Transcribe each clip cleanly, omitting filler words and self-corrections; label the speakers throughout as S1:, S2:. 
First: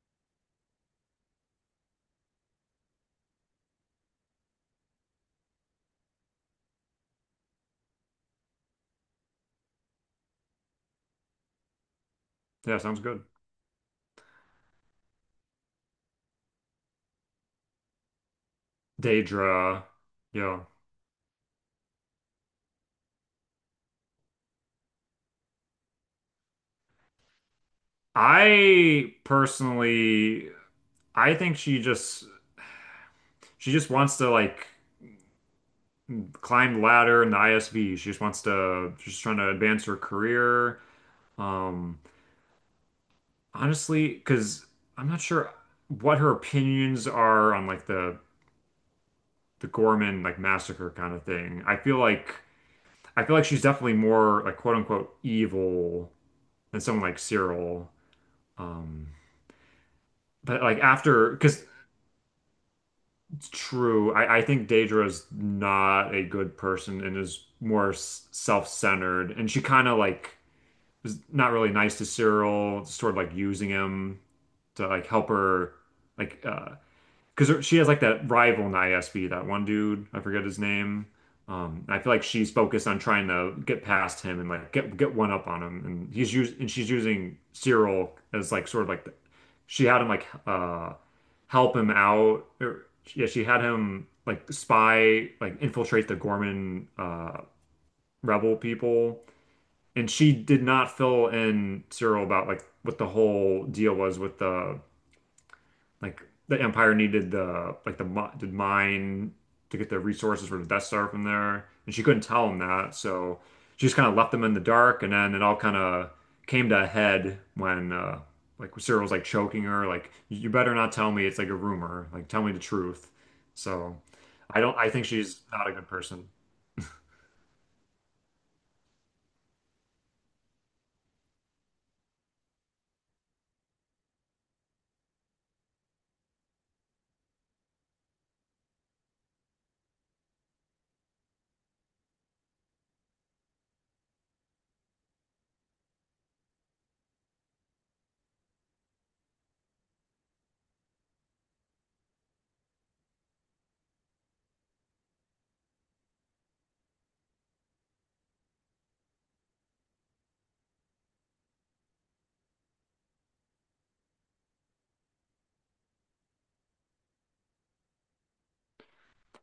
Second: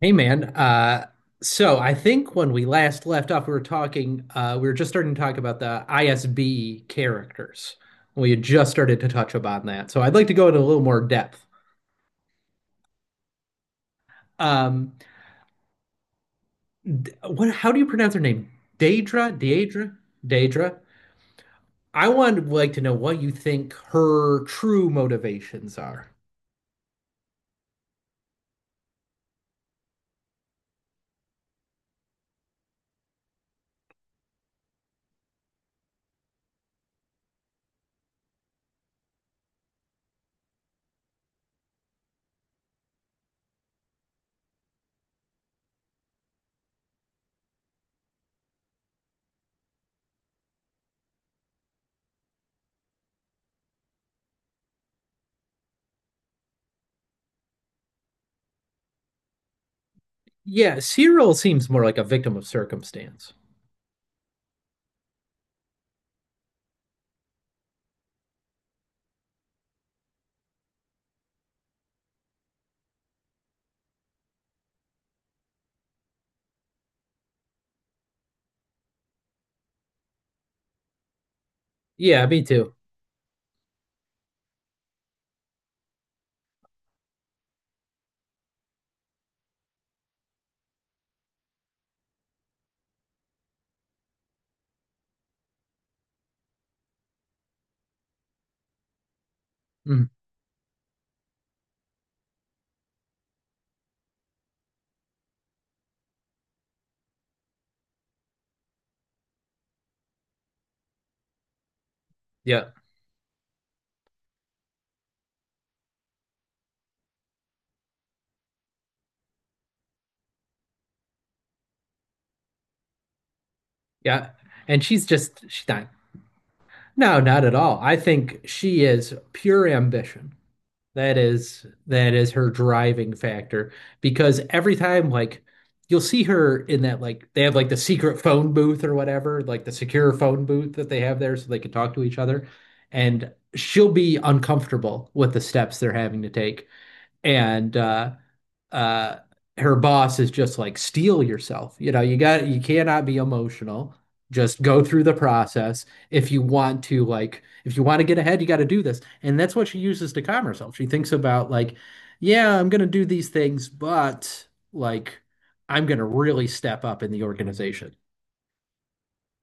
S1: Hey man, so I think when we last left off, we were talking, we were just starting to talk about the ISB characters. We had just started to touch upon that, so I'd like to go into a little more depth.
S2: Yeah, sounds good.
S1: Um, what? How do you pronounce her name? Daedra,
S2: Daedra.
S1: Daedra,
S2: Yeah.
S1: Daedra. I would like to know what you think her true motivations are.
S2: I personally I think she just wants to like climb the ladder in the ISB. She's trying to advance her career. Um Honestly, because I'm not sure what her opinions are on like the Gorman like massacre kind of thing. I feel like she's definitely more like quote unquote evil than someone like Cyril. Um but
S1: Yeah,
S2: like after
S1: Cyril
S2: because.
S1: seems more like a victim of circumstance.
S2: It's true. I think Daedra's not a good person and is more self-centered. And she kind of like is not really nice to Cyril, sort of like using him to like help her like because she has like that rival in ISB, that one dude, I forget his name. I feel like
S1: Yeah, me
S2: she's
S1: too.
S2: focused on trying to get past him and like get one up on him, and he's using and she's using Cyril as like sort of like the, she had him like help him out, or yeah, she had him like spy like infiltrate the Gorman rebel people,
S1: Mm,
S2: and she did not fill in Cyril about like what the whole deal was with the like the Empire needed the like the mine to get the resources for the Death Star from there, and she couldn't tell him
S1: yeah,
S2: that, so she just kind of left them in the dark. And then it all kind of came to a head when like Cyril's like choking her, like you better not tell me it's like a rumor, like tell me the truth. So
S1: yeah, and
S2: I think
S1: she's
S2: she's
S1: just she's
S2: not a
S1: not.
S2: good person.
S1: No, not at all. I think she is pure ambition. That is her driving factor because every time, like, you'll see her in that, like, they have like the secret phone booth or whatever, like the secure phone booth that they have there so they can talk to each other, and she'll be uncomfortable with the steps they're having to take. And uh her boss is just like, steel yourself, you know, you got, you cannot be emotional, just go through the process. If you want to, like, if you want to get ahead, you got to do this. And that's what she uses to calm herself. She thinks about, like, yeah, I'm gonna do these things, but, like, I'm gonna really step up in the organization.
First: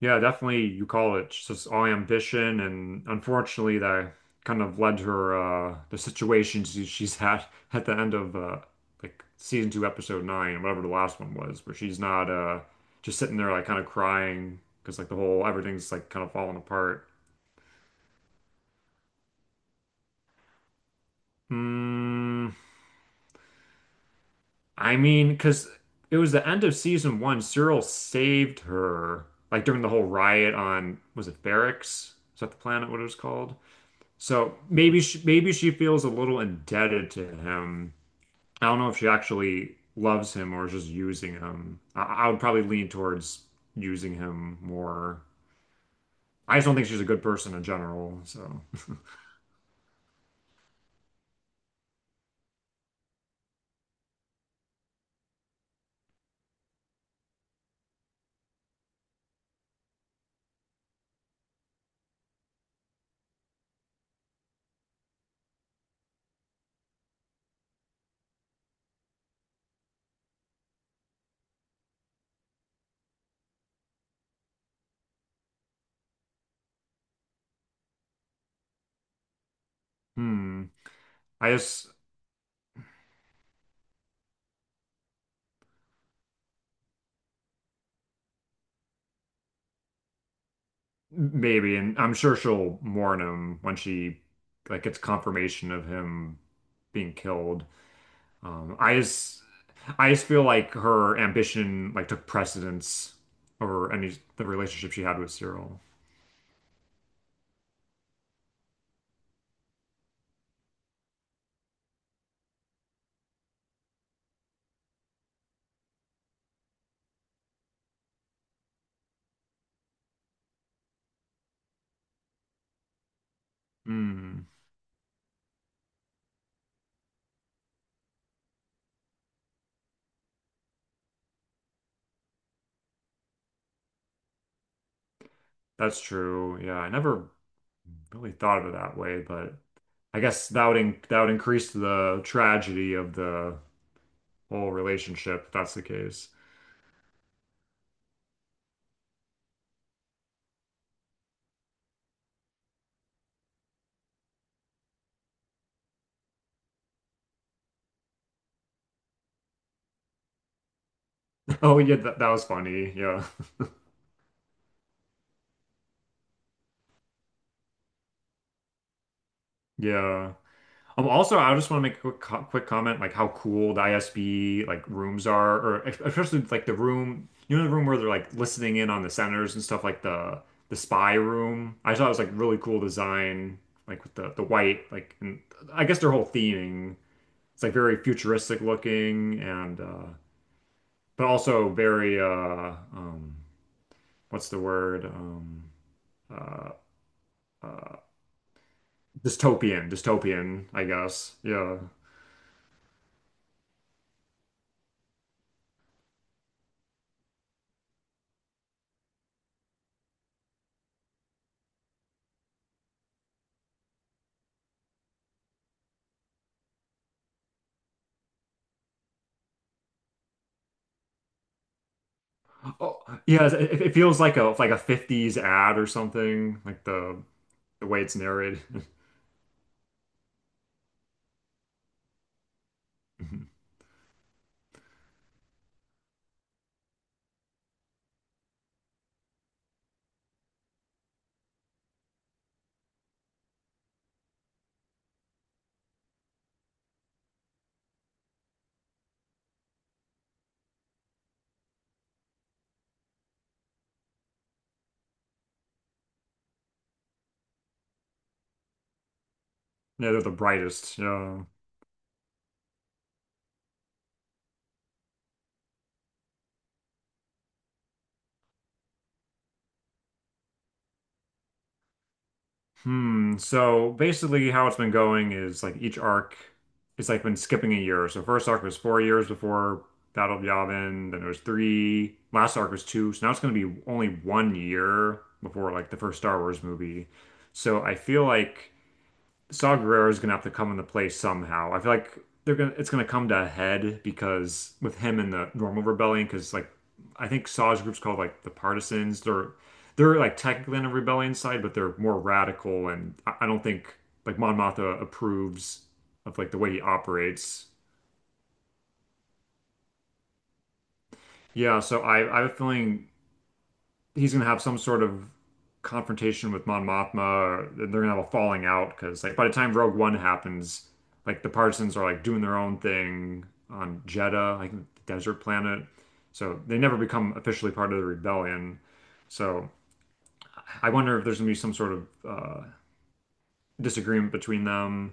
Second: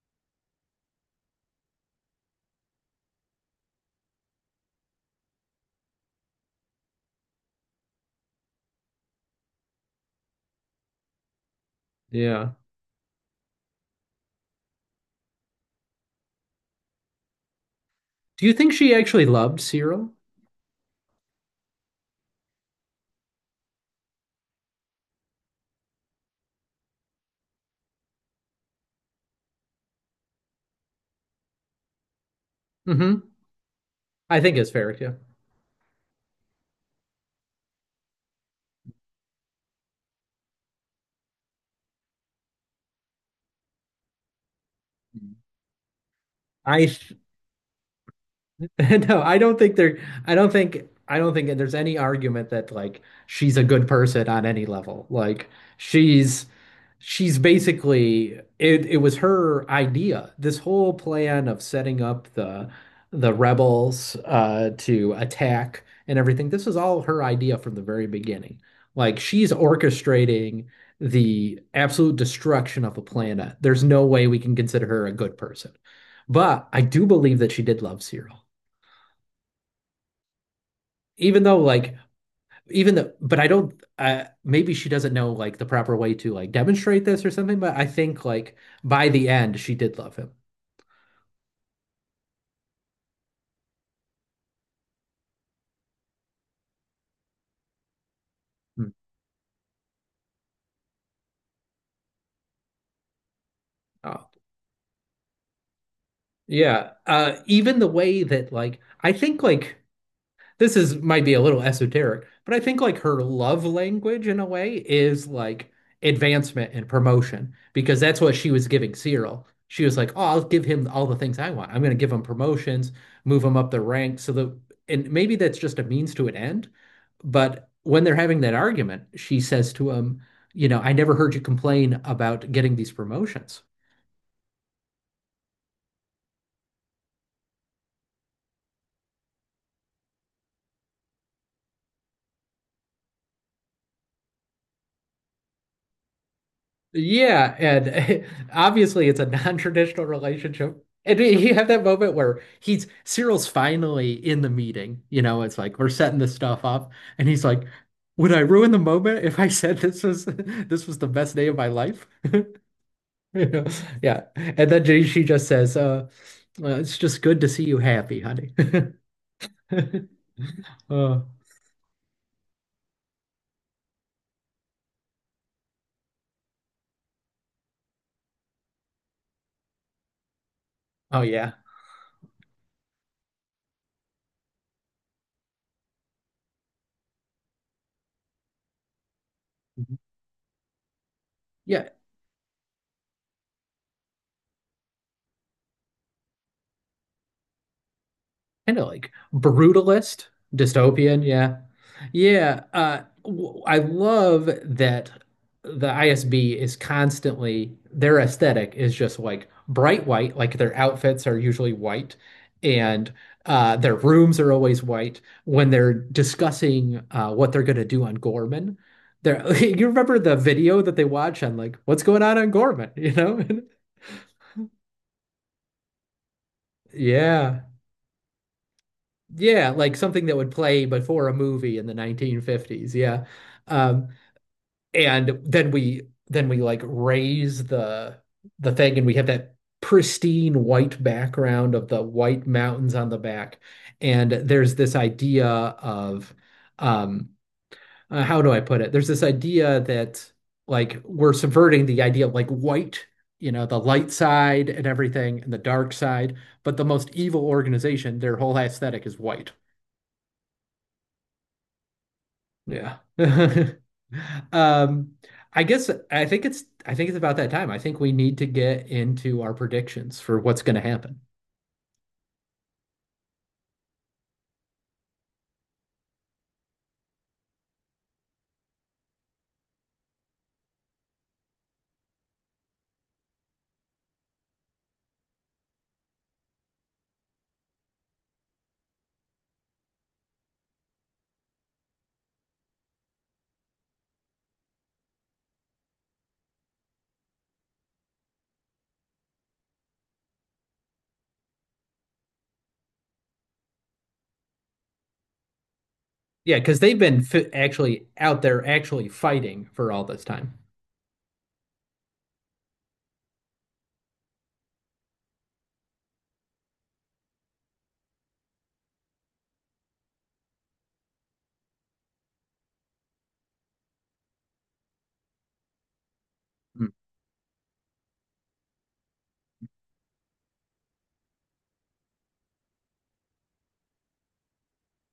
S2: Yeah, definitely you call it. She's just all ambition, and unfortunately, that kind of led her the situation she's had at the end of like season two, episode nine, whatever the last one was, where she's not
S1: Yeah,
S2: just sitting there like kind of crying because like the whole everything's like kind of falling apart.
S1: do you think she actually loved Cyril?
S2: Mm, I mean, because it was the end of season one. Cyril saved her like during the whole riot on was it Barracks? Is that the planet? What it was
S1: Hmm,
S2: called?
S1: I
S2: So
S1: think it's fair,
S2: maybe
S1: yeah.
S2: she, maybe she feels a little indebted to him. I don't know if she actually loves him or is just using him. I would probably lean towards using him more. I just don't think
S1: I
S2: she's a good person in general. So,
S1: no, I don't think there. I don't think there's any argument that, like, she's a good person on any level. She's she's basically it. It was her idea. This whole plan of setting up the rebels, to attack and everything. This was all her idea from the very beginning. Like, she's orchestrating the absolute destruction of the planet. There's no way we can consider her a good person. But I do believe that she did love Cyril,
S2: hmm.
S1: even
S2: I
S1: though,
S2: just
S1: like, even though, but I don't, maybe she doesn't know, like, the proper way to, like, demonstrate this or something. But I think like by the end she did love him.
S2: Maybe, and I'm sure she'll mourn him when she like gets confirmation of him being killed. Um,
S1: Hmm.
S2: I just I just feel like her ambition like took precedence over any
S1: Oh.
S2: the relationship she had with Cyril.
S1: Yeah. Uh, even the way that, like, I think, like, this is, might be a little esoteric, but I think, like, her love language in a way is, like, advancement and promotion, because that's what she was giving Cyril. She was like, "Oh, I'll give him all the things I want. I'm going to give him promotions, move him up the ranks." So
S2: Mm,
S1: the, and maybe that's just a means to an end, but when they're having that argument, she says to him, "You know, I never heard you complain about getting these promotions."
S2: that's true. Yeah, I never really thought of it that way, but I guess that would in that would increase the tragedy of the whole relationship if that's the case.
S1: Yeah, and obviously it's a non-traditional relationship. And you have that moment where he's Cyril's finally in the meeting. You know, it's like we're setting this stuff up, and he's like, "Would I ruin the moment if I said this was this was the best day of my
S2: Oh yeah,
S1: life?"
S2: that was funny. Yeah,
S1: You know, yeah. And then she just says, well, it's just good to see you happy, honey."
S2: yeah.
S1: Uh,
S2: Also, I just want to make a quick comment, like how cool the ISB like rooms are, or especially like the room. You know the room where they're like listening in on the senators and stuff, like the spy
S1: oh yeah,
S2: room. I thought it was like really cool design, like with the white, like, and I guess their whole theming. It's like very futuristic looking and but also
S1: yeah.
S2: very what's the word? Uh
S1: Kind of like
S2: Dystopian,
S1: brutalist,
S2: dystopian, I
S1: dystopian,
S2: guess.
S1: yeah.
S2: Yeah.
S1: Yeah, I love that the ISB is constantly, their aesthetic is just like bright white, like their outfits are usually white. And their rooms are always white when they're discussing what they're going to do on Gorman. There you remember the video that they watch on, like, what's going on Gorman,
S2: Oh,
S1: you know?
S2: yeah, it feels like a 50s ad or something, like the
S1: Yeah.
S2: the way it's narrated.
S1: Yeah, like something that would play before a movie in the 1950s. Yeah. Um, and then we, then we, like, raise the thing, and we have that pristine white background of the white mountains on the back. And there's this idea of um how do I put it? There's this idea that, like, we're subverting the idea of, like, white, you know, the light side and everything and the dark side, but the most evil organization, their whole aesthetic is white.
S2: Yeah, they're the brightest. Yeah.
S1: Yeah. Um, I guess I think it's about that time. I think we need to get into our predictions for what's going to happen.
S2: Hmm. So basically, how it's been going is like each arc, it's like been skipping a year. So first arc was 4 years before Battle of Yavin. Then it was three. Last arc was two. So now it's going to be only 1 year before like the first Star Wars movie. So I feel like Saw Guerrero is gonna have to come into play somehow. I feel like they're gonna it's gonna come to a head because with him and the normal rebellion, because like I think Saw's group's called like the Partisans. They're like technically on a rebellion side, but they're more radical, and I don't think like Mon Mothma approves of like
S1: Yeah,
S2: the way
S1: because
S2: he
S1: they've been fi
S2: operates.
S1: actually out there actually fighting for all this time.
S2: Yeah, so I have a feeling he's gonna have some sort of confrontation with Mon Mothma, or they're gonna have a falling out because like by the time Rogue One happens, like the Partisans are like doing their own thing on Jedha, like the desert planet. So they
S1: Mm.
S2: never become officially part of the rebellion. So I wonder if there's gonna be some sort of disagreement between them,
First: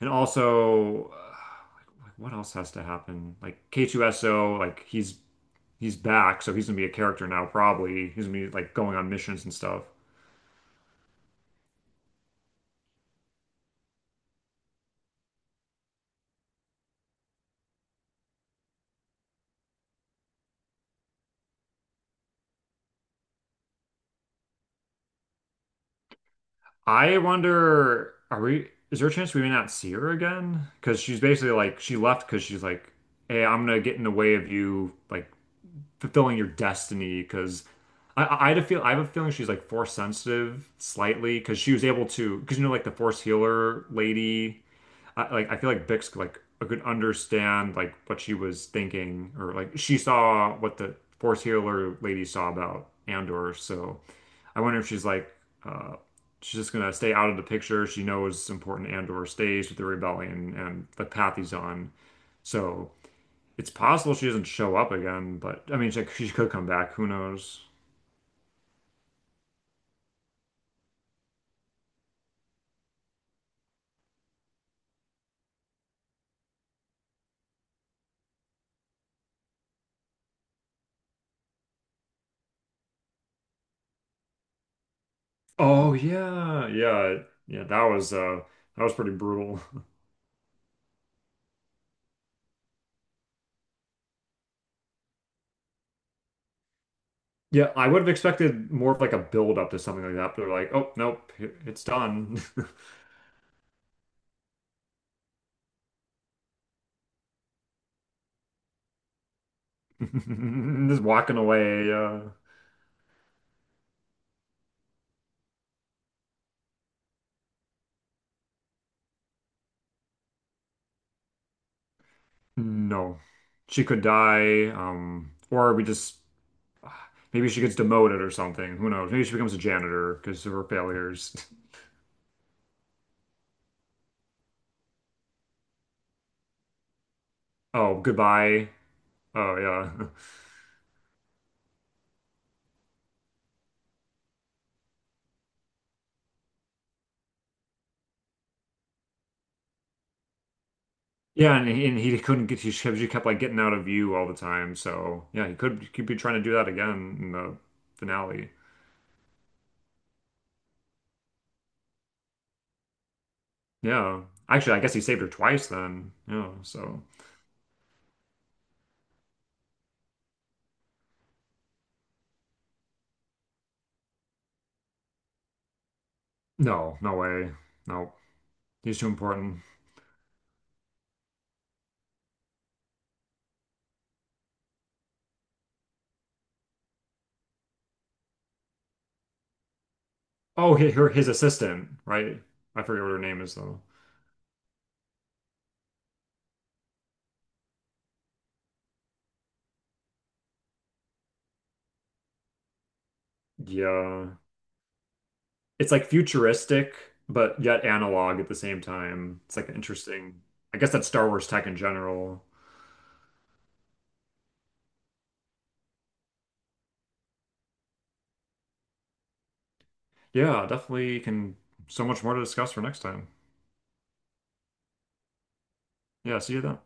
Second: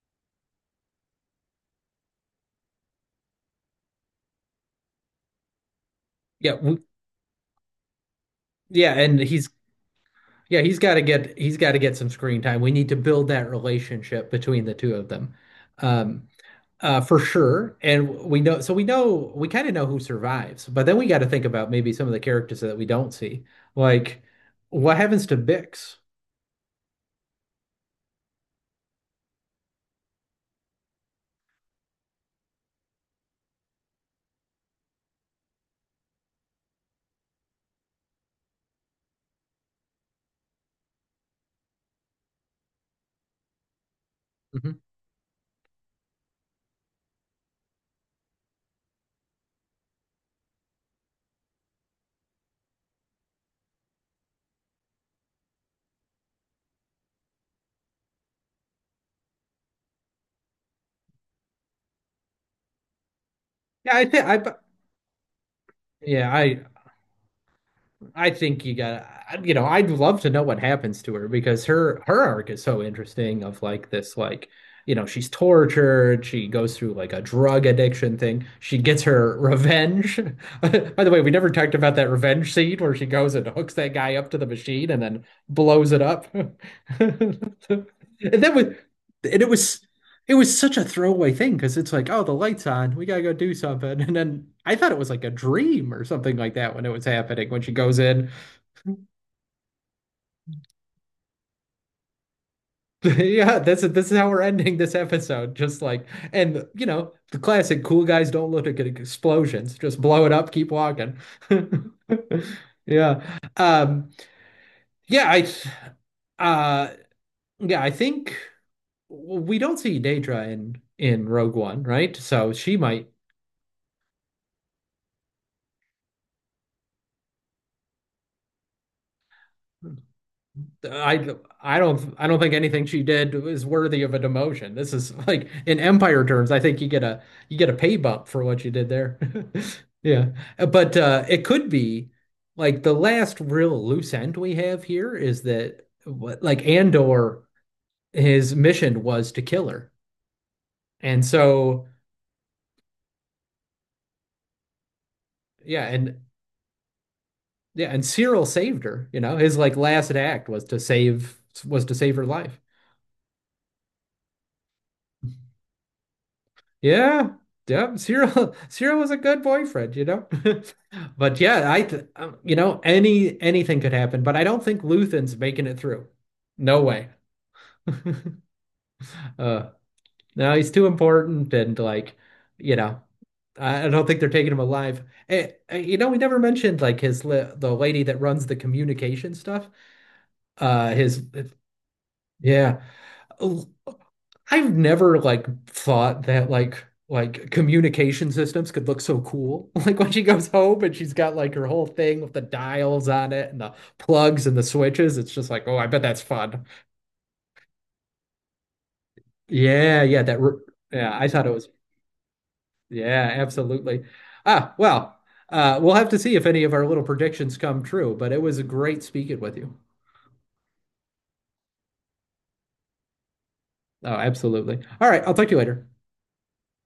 S2: and also what else has to happen? Like K2SO, like he's back, so
S1: Yeah,
S2: he's gonna
S1: we,
S2: be a character now. Probably he's gonna be like
S1: yeah,
S2: going on
S1: and
S2: missions
S1: he's
S2: and stuff.
S1: yeah, he's got to get some screen time. We need to build that relationship between the two of them. Um, Uh, for sure. And we know, so we know, we kind of know who survives, but then we got to think about maybe some of the characters that we don't see. Like, what happens to Bix?
S2: I wonder, is there a chance we may not see her again? Because she's basically like, she left because she's like, hey, I'm gonna get in the way of you, like, fulfilling your destiny. Because I had a I have a feeling she's like force sensitive slightly because she was able to, because you know, like the force healer lady,
S1: Mhm.
S2: I, like, I feel like Bix could, like, could understand, like, what she was thinking, or like, she saw what the force healer lady saw about Andor. So, I wonder if she's like uh, she's just gonna stay out of the picture. She knows it's important Andor stays with the rebellion and the path he's on. So it's
S1: Yeah, I
S2: possible
S1: think
S2: she doesn't
S1: I,
S2: show up again, but I mean, she
S1: yeah,
S2: could come back. Who knows?
S1: I think you know, I'd love to know what happens to her because her arc is so interesting of, like, this, like, you know, she's tortured, she goes through like a drug addiction thing. She gets her revenge. By the way, we never talked about that revenge scene where she goes and hooks that guy up to the machine and then blows
S2: Oh
S1: it up.
S2: yeah, yeah, yeah.
S1: And that was,
S2: That was pretty
S1: and
S2: brutal.
S1: it was such a throwaway thing because it's like, oh, the light's on, we gotta go do something. And then I thought it was like a dream or something like that when it was happening, when she
S2: Yeah, I
S1: goes
S2: would have
S1: in.
S2: expected more of like a build up to something like that, but they're like, oh nope, it's done.
S1: Yeah, this is, this is how we're ending this episode. Just like, and you know, the classic cool guys don't look at explosions. Just blow it up, keep
S2: Just
S1: walking.
S2: walking away.
S1: Yeah. Um, yeah, I uh yeah, I think we don't see Daedra in Rogue One, right? So she might,
S2: No, she could die, or we just maybe she gets demoted or something. Who knows? Maybe she becomes a janitor because of her
S1: I
S2: failures.
S1: I don't, I don't think anything she did is worthy of a demotion. This is like in Empire terms, I think you get a, you get a pay
S2: Oh,
S1: bump for what
S2: goodbye.
S1: you did there.
S2: Oh, yeah.
S1: Yeah. But it could be, like, the last real loose end we have here is that what, like, Andor, his mission was to kill her. And
S2: Yeah,
S1: so
S2: and he couldn't he kept like getting out of view all the time. So, yeah, he could,
S1: yeah,
S2: he could be
S1: and
S2: trying to do that again in the
S1: yeah, and Cyril
S2: finale.
S1: saved her, you know. His like last act was to save, was to save her life.
S2: Yeah. Actually, I guess he saved her twice then. Yeah, so.
S1: Yeah, yeah. Cyril, Cyril was a good boyfriend, you know. But yeah, I, th you know, anything could happen. But I don't think Luthen's making it through. No
S2: No,
S1: way.
S2: no way. No, he's too important.
S1: Uh, no, he's too important, and, like, you know, I don't think they're taking him alive. You know, we never mentioned, like, his li the lady that runs the communication stuff.
S2: Oh,
S1: Uh, his,
S2: his
S1: eh,
S2: assistant, right?
S1: yeah.
S2: I forget what her name is though.
S1: I've never, like, thought that, like, communication systems could look so cool. Like when she goes home and she's got like her whole thing with the dials on it and the
S2: Yeah,
S1: plugs and the switches, it's just like, oh, I
S2: it's
S1: bet
S2: like
S1: that's fun.
S2: futuristic, but yet analog at the same time. It's like an
S1: Yeah, yeah,
S2: interesting, I guess that's
S1: yeah, I
S2: Star
S1: thought
S2: Wars
S1: it
S2: tech
S1: was,
S2: in general.
S1: yeah, absolutely. Ah, well, uh, we'll have to see if any of our little predictions come true, but it was great speaking with you.
S2: Yeah, definitely can so much more to discuss for next time.
S1: Oh, absolutely. All right, I'll talk to you later.
S2: Yeah, see you then.